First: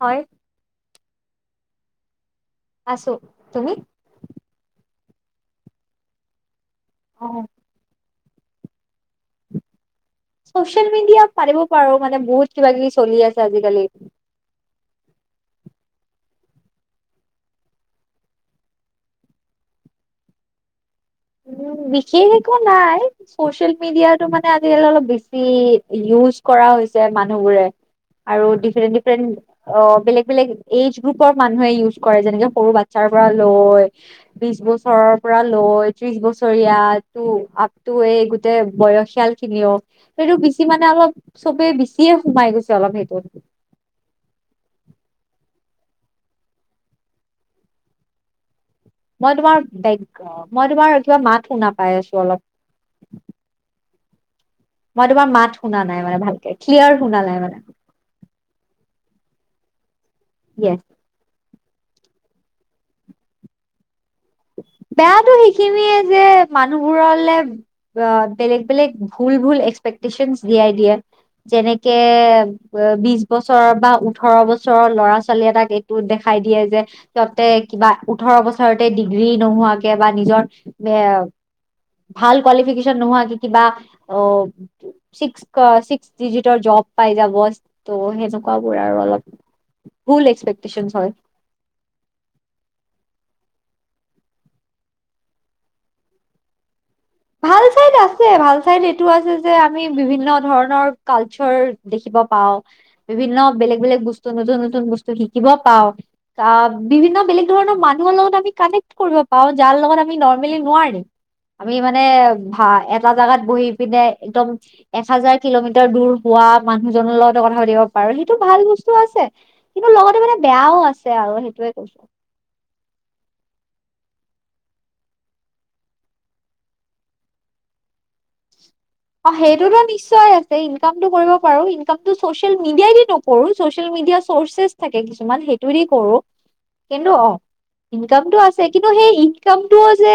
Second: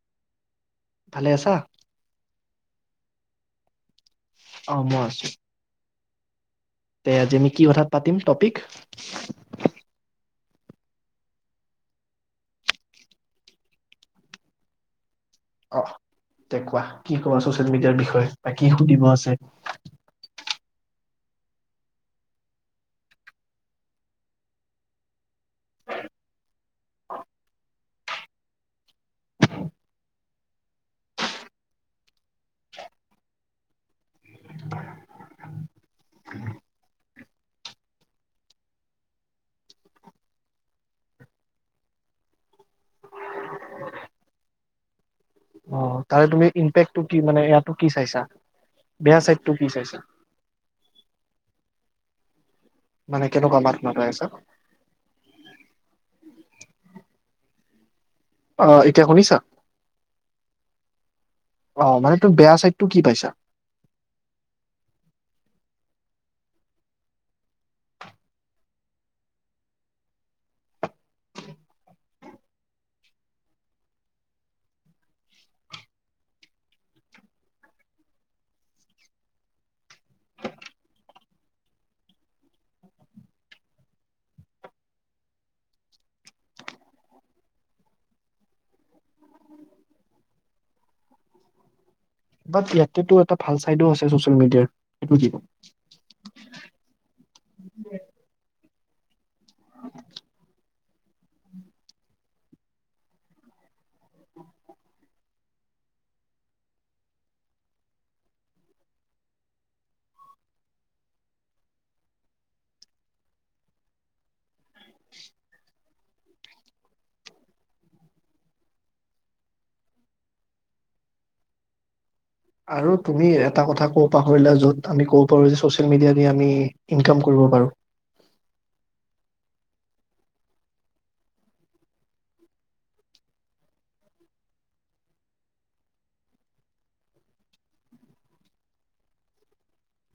হয় ভালে আছা আছো তুমি হম আছো তে আজি আমি কি কথা পাতিম টপিক চচিয়েল মিডিয়া পাৰিব পাৰো মানে বহুত কিবা কিবি চলি আছে আজিকালি অ তে কোৱা কি কব ছচিয়েল মিডিয়াৰ বিষয়ে বা কি সুধিব আছে উ বিশেষ একো নাই চচিয়েল মিডিয়াটো মানে আজিকালি অলপ বেছি ইউজ কৰা হৈছে মানুহবোৰে আৰু ডিফাৰেন্ট ডিফাৰেন্ট অ বেলেগ বেলেগ এজ গ্ৰুপৰ মানুহে ইউজ কৰে যেনেকে সৰু বাচ্ছাৰ পৰা লয় বিশ বছৰৰ পৰা লয় ত্ৰিশ বছৰীয়া আপটো এই গোটেই বয়সিয়াল খিনিও সেইটো বেছি মানে অলপ চবে বেছিয়ে সোমাই গৈছে অলপ সেইটোত অ তাৰে তুমি ইম্পেক্টটো কি মানে ইয়াতো কি চাইছা বেয়া মই চাইডটো তোমাৰ কি চাইছা? বেগ মই তোমাৰ কিবা মাত শুনা পাই আছো অলপ। মানে কেনেকুৱা মাত মতাই আছ। মই তোমাৰ মাত শুনা নাই মানে ভালকে ক্লিয়াৰ শুনা নাই মানে। [unintelligible] আহ এতিয়া শুনিছা [unintelligible] আহ মানে তোৰ বেয়া চাইড তটো কি পাইছা? বেয়াতো সেইখিনিয়ে যে মানুহবোৰলে বেলেগ বেলেগ ভুল ভুল এক্সপেক্টেশচন দিয়াই দিয়ে যেনেকে বিশ বছৰ বা ওঠৰ বছৰৰ ল'ৰা ছোৱালী এটাক এইটো দেখাই দিয়ে যে তহতে কিবা ওঠৰ বছৰতে ভ নোহোৱাকৈও বা নিজৰ বাট ইয়াতেতো এটা ভাল চাইডো আছে চচিয়েল মিডিয়াৰ সেইটো কি ভাল চাইড আছে ভাল চাইড এইটো আছে যে আমি বিভিন্ন ধৰণৰ কালচাৰ দেখিব পাওঁ বিভিন্ন বেলেগ বেলেগ বস্তু নতুন নতুন বস্তু শিকিব পাওঁ বিভিন্ন বেলেগ ধৰণৰ মানুহৰ লগত আমি কানেক্ট কৰিব পাওঁ যাৰ লগত আমি নৰ্মেলি নোৱাৰি। আমি মানে ভা এটা জাগাত বহি পিনে একদম এক হাজাৰ কিলোমিটাৰ দূৰ হোৱা মানুহজনৰ লগতে কথা পাতিব পাৰো সেইটো ভাল বস্তু আছে কিন্তু লগতে মানে বেয়াও আছে আৰু সেইটোয়ে কৈছো আৰু তুমি এটা কথা কব পাহৰিলা যে যত আমি কব পাৰো যে চচিয়েল মিডিয়া যে আমি ইনকাম কৰিব পাৰো অঁ সেইটো নিশ্চয় আছে ইনকামটো কৰিব পাৰো ইনকটো চচিয়েল মিডিয়াইদি নকৰো চচিয়েল মিডিয়া চৰ্ছেছ থাকে কিছুমান সেইটোদি কৰো কিন্তু অ ইনকামতটো আছে কিন্তু সেই ইনকামটোও যে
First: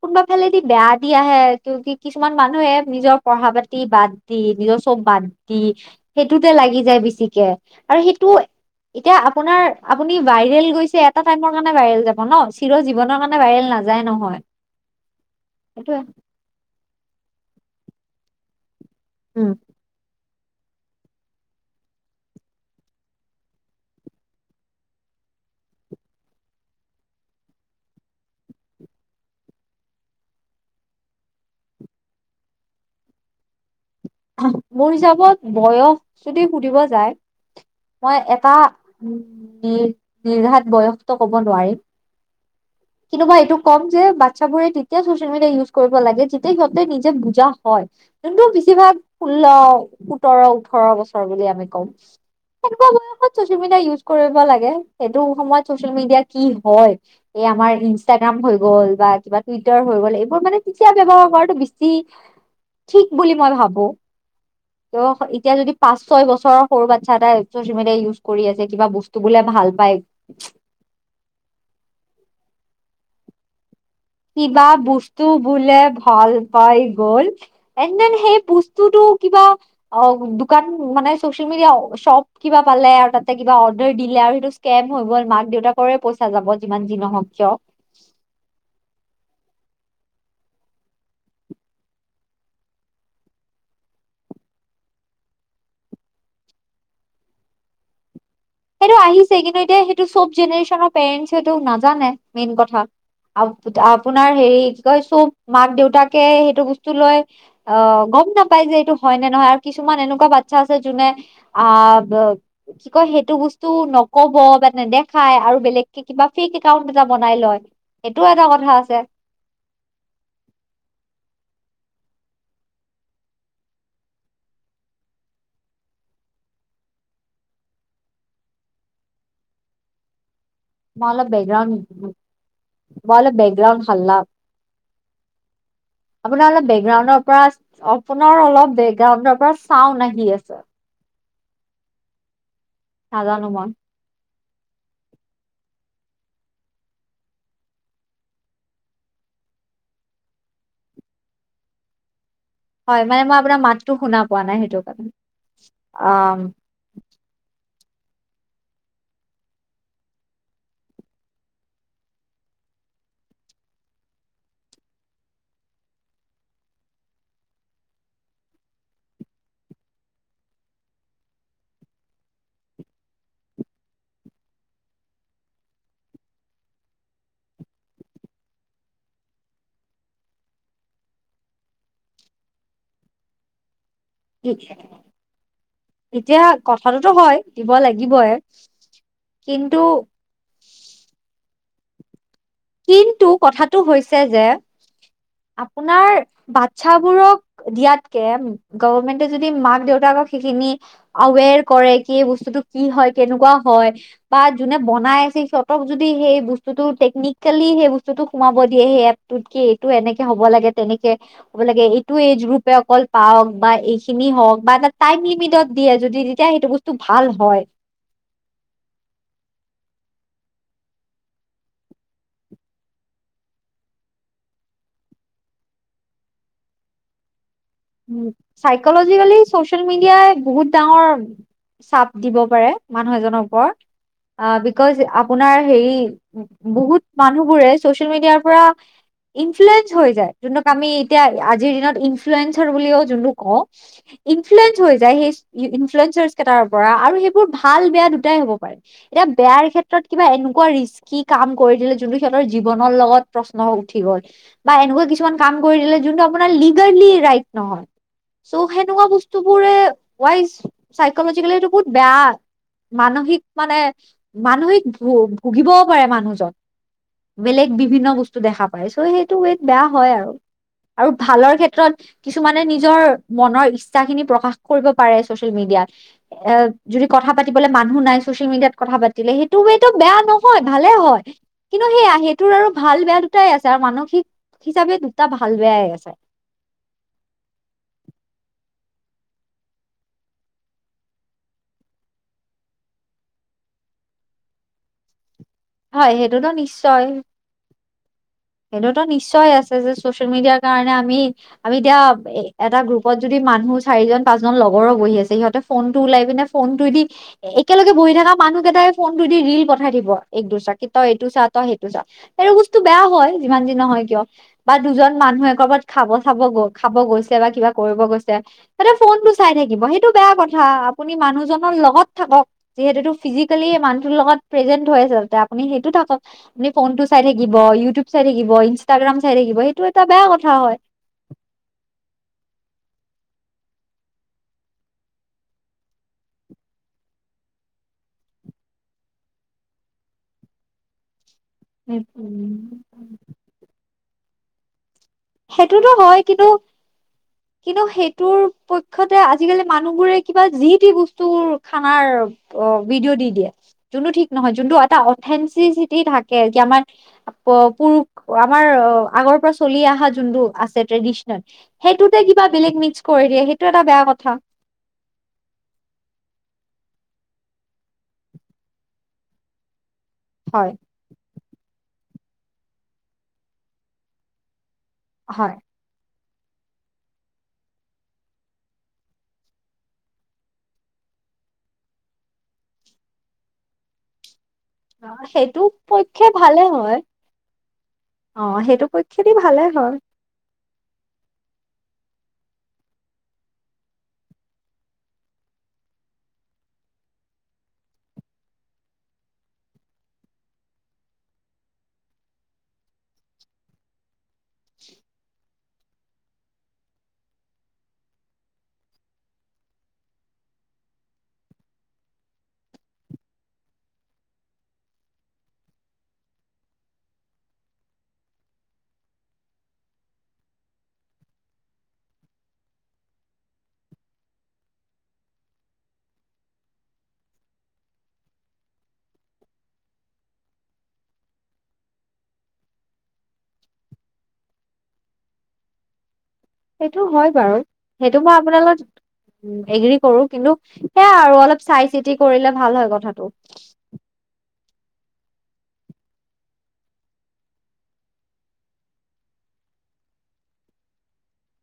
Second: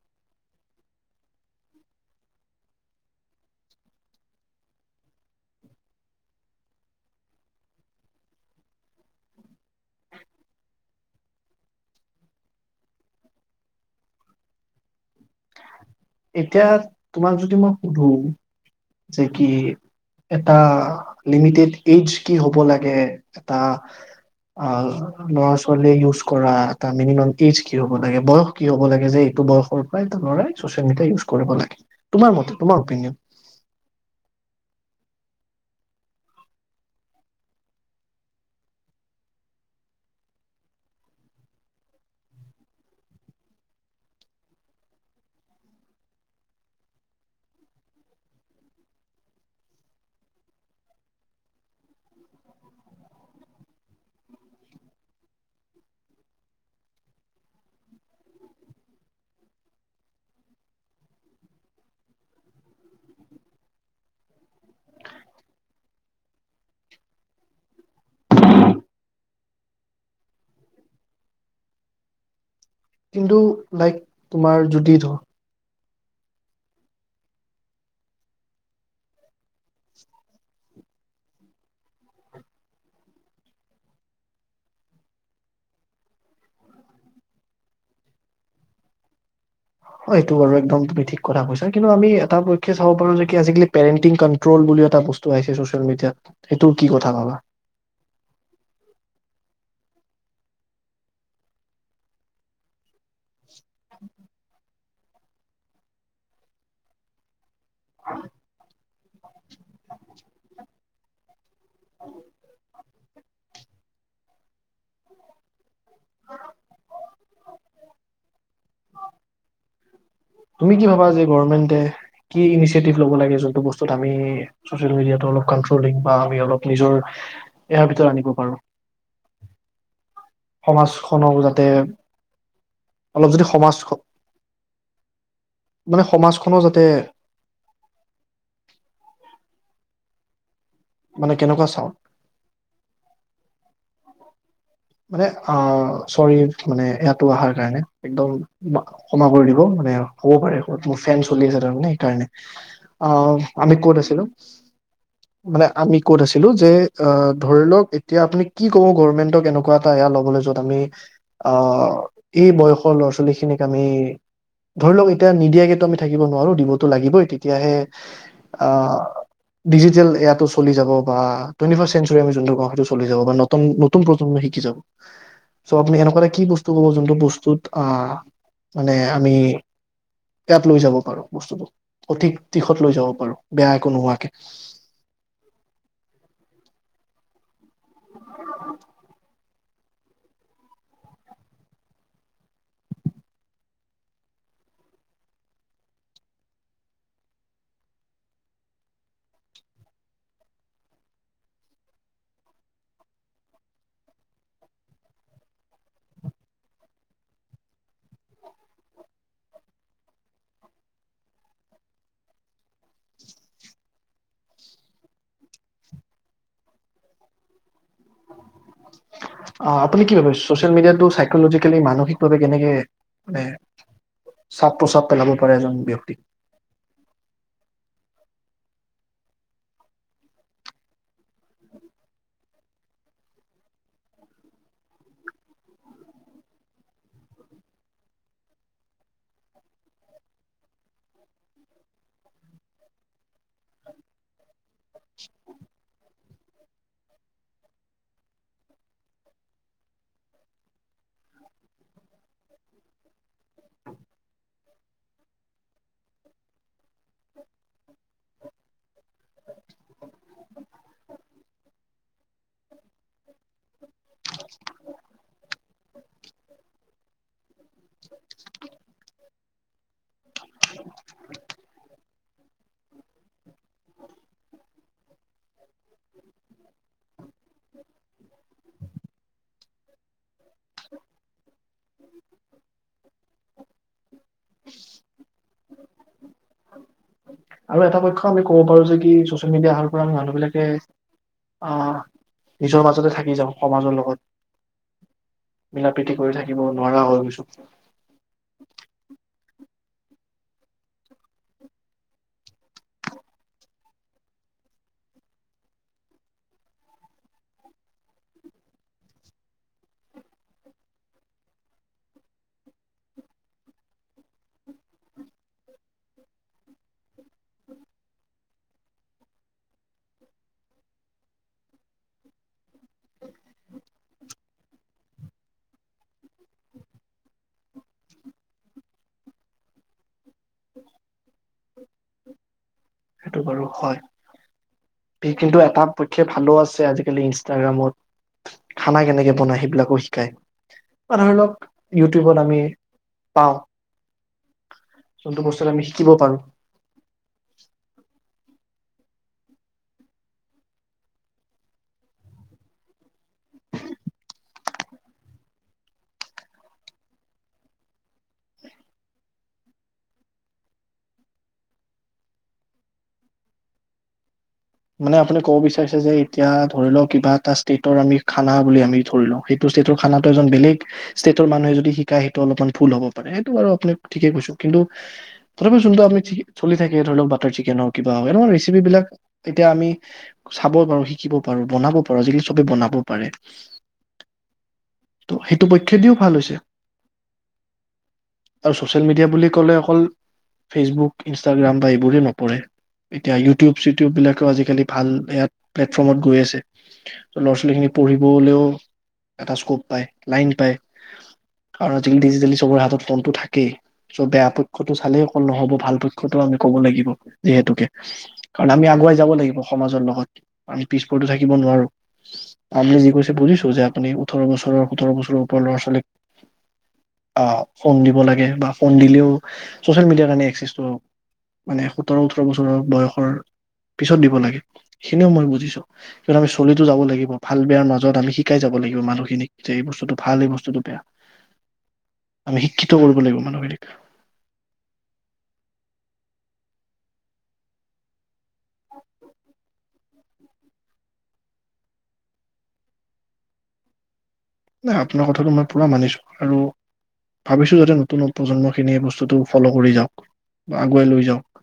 কোনোবা ফালেদি বেয়া দি আহে ক কি কিছুমান মানুহে নিজৰ পঢ়া পাতি বাদ দি নিজৰ চব বাদ দি সেইটোতে লাগি যায় বেছিকে আৰু সেইটো এতিয়া আপোনাৰ আপুনি ভাইৰেল গৈছে এটা টাইমৰ কাৰণে ভাইৰেল যাব ন চিৰ জীৱনৰ কাৰণে ভাইৰেল নাযায় নহয় সেইটো। এতিয়া তোমাক যদি মই সোধো। যে কি উম এটা লিমিটেড এজ কি হ'ব লাগে এটা অ ল'ৰা ছোৱালীয়ে ইউজ কৰা এটা মিনিমাম এজ কি হ'ব লাগে বয়স কি হ'ব লাগে যে এইটো বয়সৰ পৰা এইটো ল'ৰাই ম ইউজ কৰিব লাগে তোমাৰ মতে তোমাৰ অপিনিয়ন মোৰ হিচাপত বয়স যদি সুধিব যায় মই এটা উ নি নিৰ্ঘাত বয়সটো কব নোৱাৰিম কিন্তু মা এইটো কম যে বাচ্ছাবোৰে তেতিয়া চচিয়েল মিডিয়া ইউজ কৰিব লাগে যেতিয়া সিহঁতে নিজে বুজা হয় যোনটো বেছিভাগ ষোল্ল সোতৰ ওঠৰ বছৰ বুলি আমি কম সনেকুৱা বয়সত চচিয়েল মিডিয়া ইউজ কৰিব লাগে সেইটো সময়ত চচিয়েল মিডিয়া কি হয় এই আমাৰ ইনষ্টাগ্ৰাম হৈ গল বা কিবা টুইটাৰ হৈ গল এইবোৰ মানে তেতিয়া ব্ৱহাৰ কৰাটো বেছি ঠিক বুলি মই ভাবো। ত এতিয়া যদি পাঁচ ছয় বছৰৰ সৰু বাচ্ছা এটা চচিয়েল মিডিয়াই ইউজ কৰি আছে কিবা বস্তু বোলে ভাল পায়। কিন্ত কিবা বস্তু বোলে ভাল পাই গল এন দেন সেই বস্তুতটো কিবা অ দোকান মানে চচিয়েল মিডিয়া শ্বপ কিবা পালে আৰু তাতে কিবা অৰ্ডাৰ দিলে আৰু সেইটো স্কেম হৈ গল মাক দেউতাকৰে পইচা যাব যিমান যি নহওক কিয় হয় সেইটো বাৰু একদম তুমি ঠিক কথা কৈছা কিন্তু আমি এটা পক্ষে চাব পাৰো যে আজালি পেৰেণ্টিং ক্ৰল বুলি এটা বস্তচিয়েল মিডিয়াত সেইটো কি কথা ভাবা সেইটো আহিছে কিন্তু এতিয়া সেইটো চব জেনেৰেশ্যনৰ পেৰেণ্টটো নাজানে মেইন কথা আ আপোনাৰ হেৰি কৈ চো মাক দেউতাকে সেইটো বস্তু লৈ অঁ গম নাপাই যে এইটো হয় নে নহয় আৰু কিছুমান এনেকুৱা ব আচ্ছাছে জুনে অঁ কি কয় সেইটো এইটো বস্তু নক'ব বা নেদেখায় আৰু বেলেগ কিবা ফেক একাউন্ট এটা বনাই লয় সেইটো এটা কথা আছে। তুমি কি ভাবা যি গৰ্ৰবেনদে কি ইচিটিক লব লাগে আ নিজৰ আনিব পাৰো সমাজখনক যাতে অলপ বেকগ্ৰাউণ্ড যদি সমাজ বেকগ্ৰাউণ্ড হালা। মানে আপোনাৰ সমাজখনো অলপ যাতে বেকগ্ৰাউণ্ড ৰ পৰা আপোনাৰ অলপ বেকগ্ৰাউণ্ডৰ পৰা। চাওঁ নি আছে। মানে কেনেকুৱা চাও। নাজানো মই। মানে অহ চৰি মানে ইয়াতো আহাৰ কাৰণে একদম ক্ষমা কৰি দিব মানে হব পাৰে মোৰ ফেন চলি আছে তাৰমানে সেইকাৰণে। হয় মানে অহ, মই আপোনাৰ আমি মাতটো কত শুনা আছিলো পোৱা নাই সেইটো কাৰণে মানে আমি কত আম আছিলো যে আহ ধৰি লওক এতিয়া আপুনি কি কব গভৰ্মেন্টক এনেকুৱা এটা এয়া ল'বলৈ য'ত আমি আহ এই বয়সৰ ল'ৰা ছোৱালীখিনিক আমি ধৰি লওক এতিয়া নিদিয়াকেতো আমি থাকিব নোৱাৰো দিবতো লাগিবই তেতিয়াহে আহ ডিজিটেল এয়াটো চলি যাব বা টুৱেন্টি ফৰ চেঞ্চুুৰী আমি যোনটো কও সেইটো চলি যাব বা নতুন প্ৰজন্মই শিকি যাব চ' আপুনি এনেকুৱা এটা কি বস্তু কব যোনটো বস্তুত আহ মানে আমি ইয়াত লৈ যাব পাৰো বস্তুটো সঠিক দিশত লৈ যাব পাৰো বেয়া একো নোহোৱাকে [unintelligible] এতিয়া কথাটো হয় দিব লাগে। দিবয়ে। কিন্তু। কিন্তু কথাটো হৈছে যে আপোনাৰ বাচ্ছাবোৰক দিয়াতকে গভৰ্মেন্টে যদি মাক দেউতাকক সেইখিনি আৱেৰ কৰে কি এই বস্তুটো কি হয় কেনেকুৱা হয় বা যোনে বনাই আছে সিহঁতক যদি সেই বস্তুটো টেকনিকেলি সেই বস্তুটো সোমাব দিয়ে সেয়াটোত কি এনেকে হ'ব লাগে তেনেকে হ'ব লাগে এইটো এইজ গ্ৰুপে অকল পাওক বা এইখিনি হওক বা এটা টাইম লিমিটত দিয়ে যদি তেতিয়া সেইটো বস্তু ভাল হয়। আহ আপুনি কি ভাবে ছচিয়েল মিডিয়াতটো চাইকলজিকেলি মানসিকভাৱে কেনেকে মানে চাপ প্ৰচাপ পেলাব পাৰে এজন ব্যক্তিক? চাইকলজিকেলি চচিয়েল মিডিয়াই বহুত ডাঙৰ চাপ দিব পাৰে মানুহ এজনৰ ওপৰত বিকজ আপোনাৰ হেৰি বহুত মানুহবোৰে চচিয়েল মিডিয়াৰ পৰা ইনফ্লোয়েঞ্চ হৈ যায় যোনটোক আমি এতিয়া আজিৰ দিনত ইনফ্লোয়েঞ্চ বুলিও যোনটোক কওঁ ইনফ্লোয়েঞ্চ হৈ যায় সেই ইনফ্লোয়েঞ্চাৰচ টাৰ পৰা আৰু সেইবোৰ ভাল বেয়া দুটাই হব পাৰে এতিয়া বেয়াৰ ক্ষেত্ৰত কিবা এনেকুৱা ৰিস্কি কাম কৰি দিলে যোনটো সিহঁতৰ জীৱনৰ লগত প্ৰশ্ন উঠি গল বা এনেকুৱা কিছুমান কাম কৰি দিলে যোনটো আপোনাৰ লিগেলি ৰাইট নহয় চ' সেনেকুৱা বস্তুবোৰে ৱাইজ চাইকলজিকেলি এইটো বহুত বেয়া মানসিক মানে মানসিক ভু-ভুগিবও পাৰে মানুহজন বেলেগ বিভিন্ন বস্তু দেখা পায় চ' সেইটো ৱেত বেয়া হয় আৰু আৰু ভালৰ ক্ষেত্ৰত কিছুমানে নিজৰ মনৰ ইচ্ছা খিনি প্ৰকাশ কৰিব পাৰে ছচিয়েল মিডিয়াত এ যদি কথা পাতিবলে মানুহ নাই চচিয়েল মিডিয়াত কথা পাতিলে সেইটো ৱেটো বেয়া নহয় ভালে হয় কিন্তু সেয়া সেইটোৰ আৰু ভাল বেয়া দুটাই আছে আৰু মানসিক হিচাপে দুটা ভাল বেয়াই আছে। আৰু এটা পক্ষ আমি কব পাৰো যে কি ছচিয়েল মিডিয়া আহাৰ পৰা আমি মানুহবিলাকে আহ নিজৰ মাজতে থাকি যাওঁ সমাজৰ লগত। মিলা হয় প্ৰীতি কৰি সেইটোতো থাকিব নিশ্চয় নোৱাৰা হৈ গৈছো। সেইটোতো নিশ্চয় আছে যে ছচিয়েল মিডিয়াৰ কাৰণে আমি আমি এতিয়া এ এটা গ্ৰুপত যদি মানুহ চাৰিজন পাঁচজন লগৰো বহি আছে সিহঁতে ফোন টো উওলাই পিনে ফোন টোই দি একেলগে বহি থকা মানুহ কেইটাই ফোনতটো দি ৰিল পঠাই দিব এক দুচৰাক কি তই এইটো চা তই সেইটো চা এইটো বস্তু বেয়া হয়। যিমান যি নহয় কিয় বা দুজন মানুহে কৰবাত খাব চ খাব গৈছে বা কিবা কৰিব গৈছে তাতে ফোনটো চাই থাকিব সেইটো বেয়া কথা আপুনি মানুহজনৰ লগত থাকক যিহেতুটো ফিজিকেলি মানুহৰ লগত প্ৰেজেন্ত হৈ আছে তাতে আপুনি সেইটো থাকক আপুনি ফোনটো চাই থাকিব ইউটিউব চাই থাকিব ইনষ্টাগ্ৰাম চাই থাকিব সেইটো এটা বেয়া কথা হয়। সেইটো বাৰু হয় কিন্তু এটা পক্ষে ভালো আছে আজিকালি ইনষ্টাগ্ৰামত খানা কেনেকে বনাই সেইবিলাকো শিকায় বা ধৰি লওক ইউটিউবত আমি পাও। সেইটোতো শিকিব হয় পাৰো কিন্তু -কিন্তু সেই টোৰ পক্ষতে আজিকালি মানুহবোৰে কিবা যি তি বস্তুৰ খানাৰ ভিডিঅ' দি দিয়ে যোনটো ঠিক নহয় যোনটো এটা অথেনচিচিটি থাকে যে আমাৰ পুৰুষ আমাৰ আগৰ পৰা চলি আহা জো জোনটো আছে ট্ৰদিচনেল সেইটোতে কিবা বেলেগ মিক্স কৰি দিয় সেইটো এটা বেয়া কথা। মানে আপুনি কব বিচাৰিছে যে এতিয়া ধৰি লওক কিবা এটা ষ্টেটৰ আমি খানা বুলি আমি ধৰি লও সেইটো ষ্টেটৰ খানাটো এজন হয় বেলেগ ষ্টেট ত' মানুহে যদি শিকাই সেইটো অলপমান ভুল হব পাৰে সেইটো বাৰু আপনি ঠিকে কৈছো। কিন্তু হয়। তথাপি জোনটো আমি ঠিকে চলি থাকে ধৰি লওক বাটাৰ চিকেন হওক কিবা হওক এনেকোৱা ৰেচিপি বিলাক এতিয়া আমি চাব পাৰো শিকিব পাৰো বনাব পাৰো আজিকালি চবে বনাব পাৰে। অহ, ত' সেইটো পক্ষেদিও পক্ষে ভাল হৈছে ভালে হয় -অহ আৰু সেইটো ছচিয়েল মিডিয়া পক্ষেদি বুলি ভালে ক'লে হয়। অকল ফেচবুক ইনষ্টাগ্ৰাম বা এইবোৰহে নপৰে এতিয়া ইউটিউব চিউটি চিউটিউববিলাকো আজিকালি ভাল ইয়াত প্লেটফৰ্মত গৈ আছে ল'ৰা ছোৱালীখিনি পঢ়িবলৈও এটা স্কুপ পায় লাইন পায় আৰু আজিকালি ডিজিটেলি চবৰে হাতত ফোনটো থাকেই চ' বেয়া পক্ষতো চালে অকল নহ'ব ভাল পক্ষতো আমি ক'ব লাগিব যিহেতুকে কাৰণ আমি আগুৱাই যাব লাগিব সমাজৰ লগত আমি পিছপৰিটো থাকিব নোৱাৰোঁ আপুনি যি কৈছে বুজিছো যে আপুনি ওঠৰ বছৰৰ সোতৰ বছৰৰ ওপৰৰ ল'ৰা ছোৱালীক আহ ফোন দিব লাগে বা ফোন দিলেও ছচিয়েল মিডিয়াৰ কাৰণে একচেছটো মানে সোতৰ ওঠৰ বছৰৰ বয়সৰ পিছত দিব লাগে সেইখিনিও মই বুজিছো কিন্তু আমি চলিতো যাব লাগিব ভাল বেয়াৰ মাজত আমি শিকাই যাব লাগিব মানুহখিনিক যে এই বস্তুটো ভাল এই বস্তুটো বেয়া আমি শিক্ষিত কৰিব লাগিব মানুহখিনিক সেইটো হয় বাৰু সেইটো মই আপোনাৰ লগত এগ্ৰী কৰোঁ। কিন্তু সেয়া আৰু অলপ চাই চিতি কৰিলে ভাল হয় কথাটো নাই আপোনাৰ কথাটো মই পোৰা মানিছো আৰু ভাবিছোঁ যাতে নতুন প্ৰজন্ম খিনিয়ে বস্তুটো ফ'ল' কৰি যাওঁক বা আগুৱাই লৈ যাওঁক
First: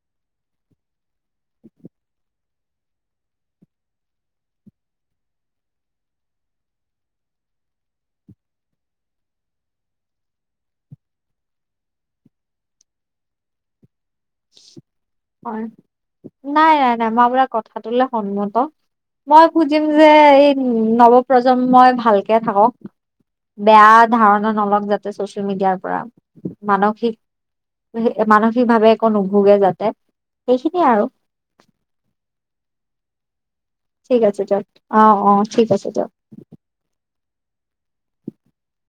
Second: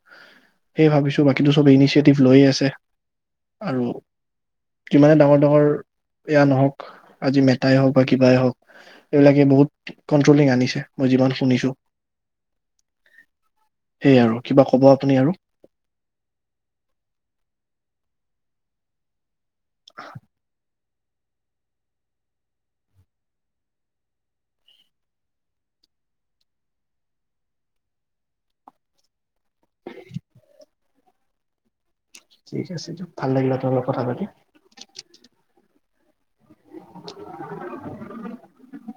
সেই ভাবিছোঁ বাকীটো চব ইনিচিয়েটিভ লৈয়ে আছে। আৰু যিমানে ডাঙৰ ডাঙৰ এয়া নহওঁক আজি হওঁক বা কিবাই হওঁক এইবিলাকে বহুত কন্ট্ৰলিং আনিছে মই যিমান শুনিছোঁ। সেই আৰু কিবা ক'ব আপুনি আৰু হয় নাই নাই নাই মই আপোনাৰ কথাটোলে সন্মত ত মই বুজিম যে এই উ নৱ প্ৰজন্মই ভালকে থাকক বেয়া ধাৰণা নলওক যাতে চচিয়েল মিডিয়াৰ পৰা মানসিক মানসিকভাৱে একো নোভোগে যাতে সেইখিনিয়ে আৰু ঠিক আছে দিয়ক ভাল লাগিলে ঠিক আছে দিয়ক অ অ ঠিক আছে দিয়ক উ [unintelligible]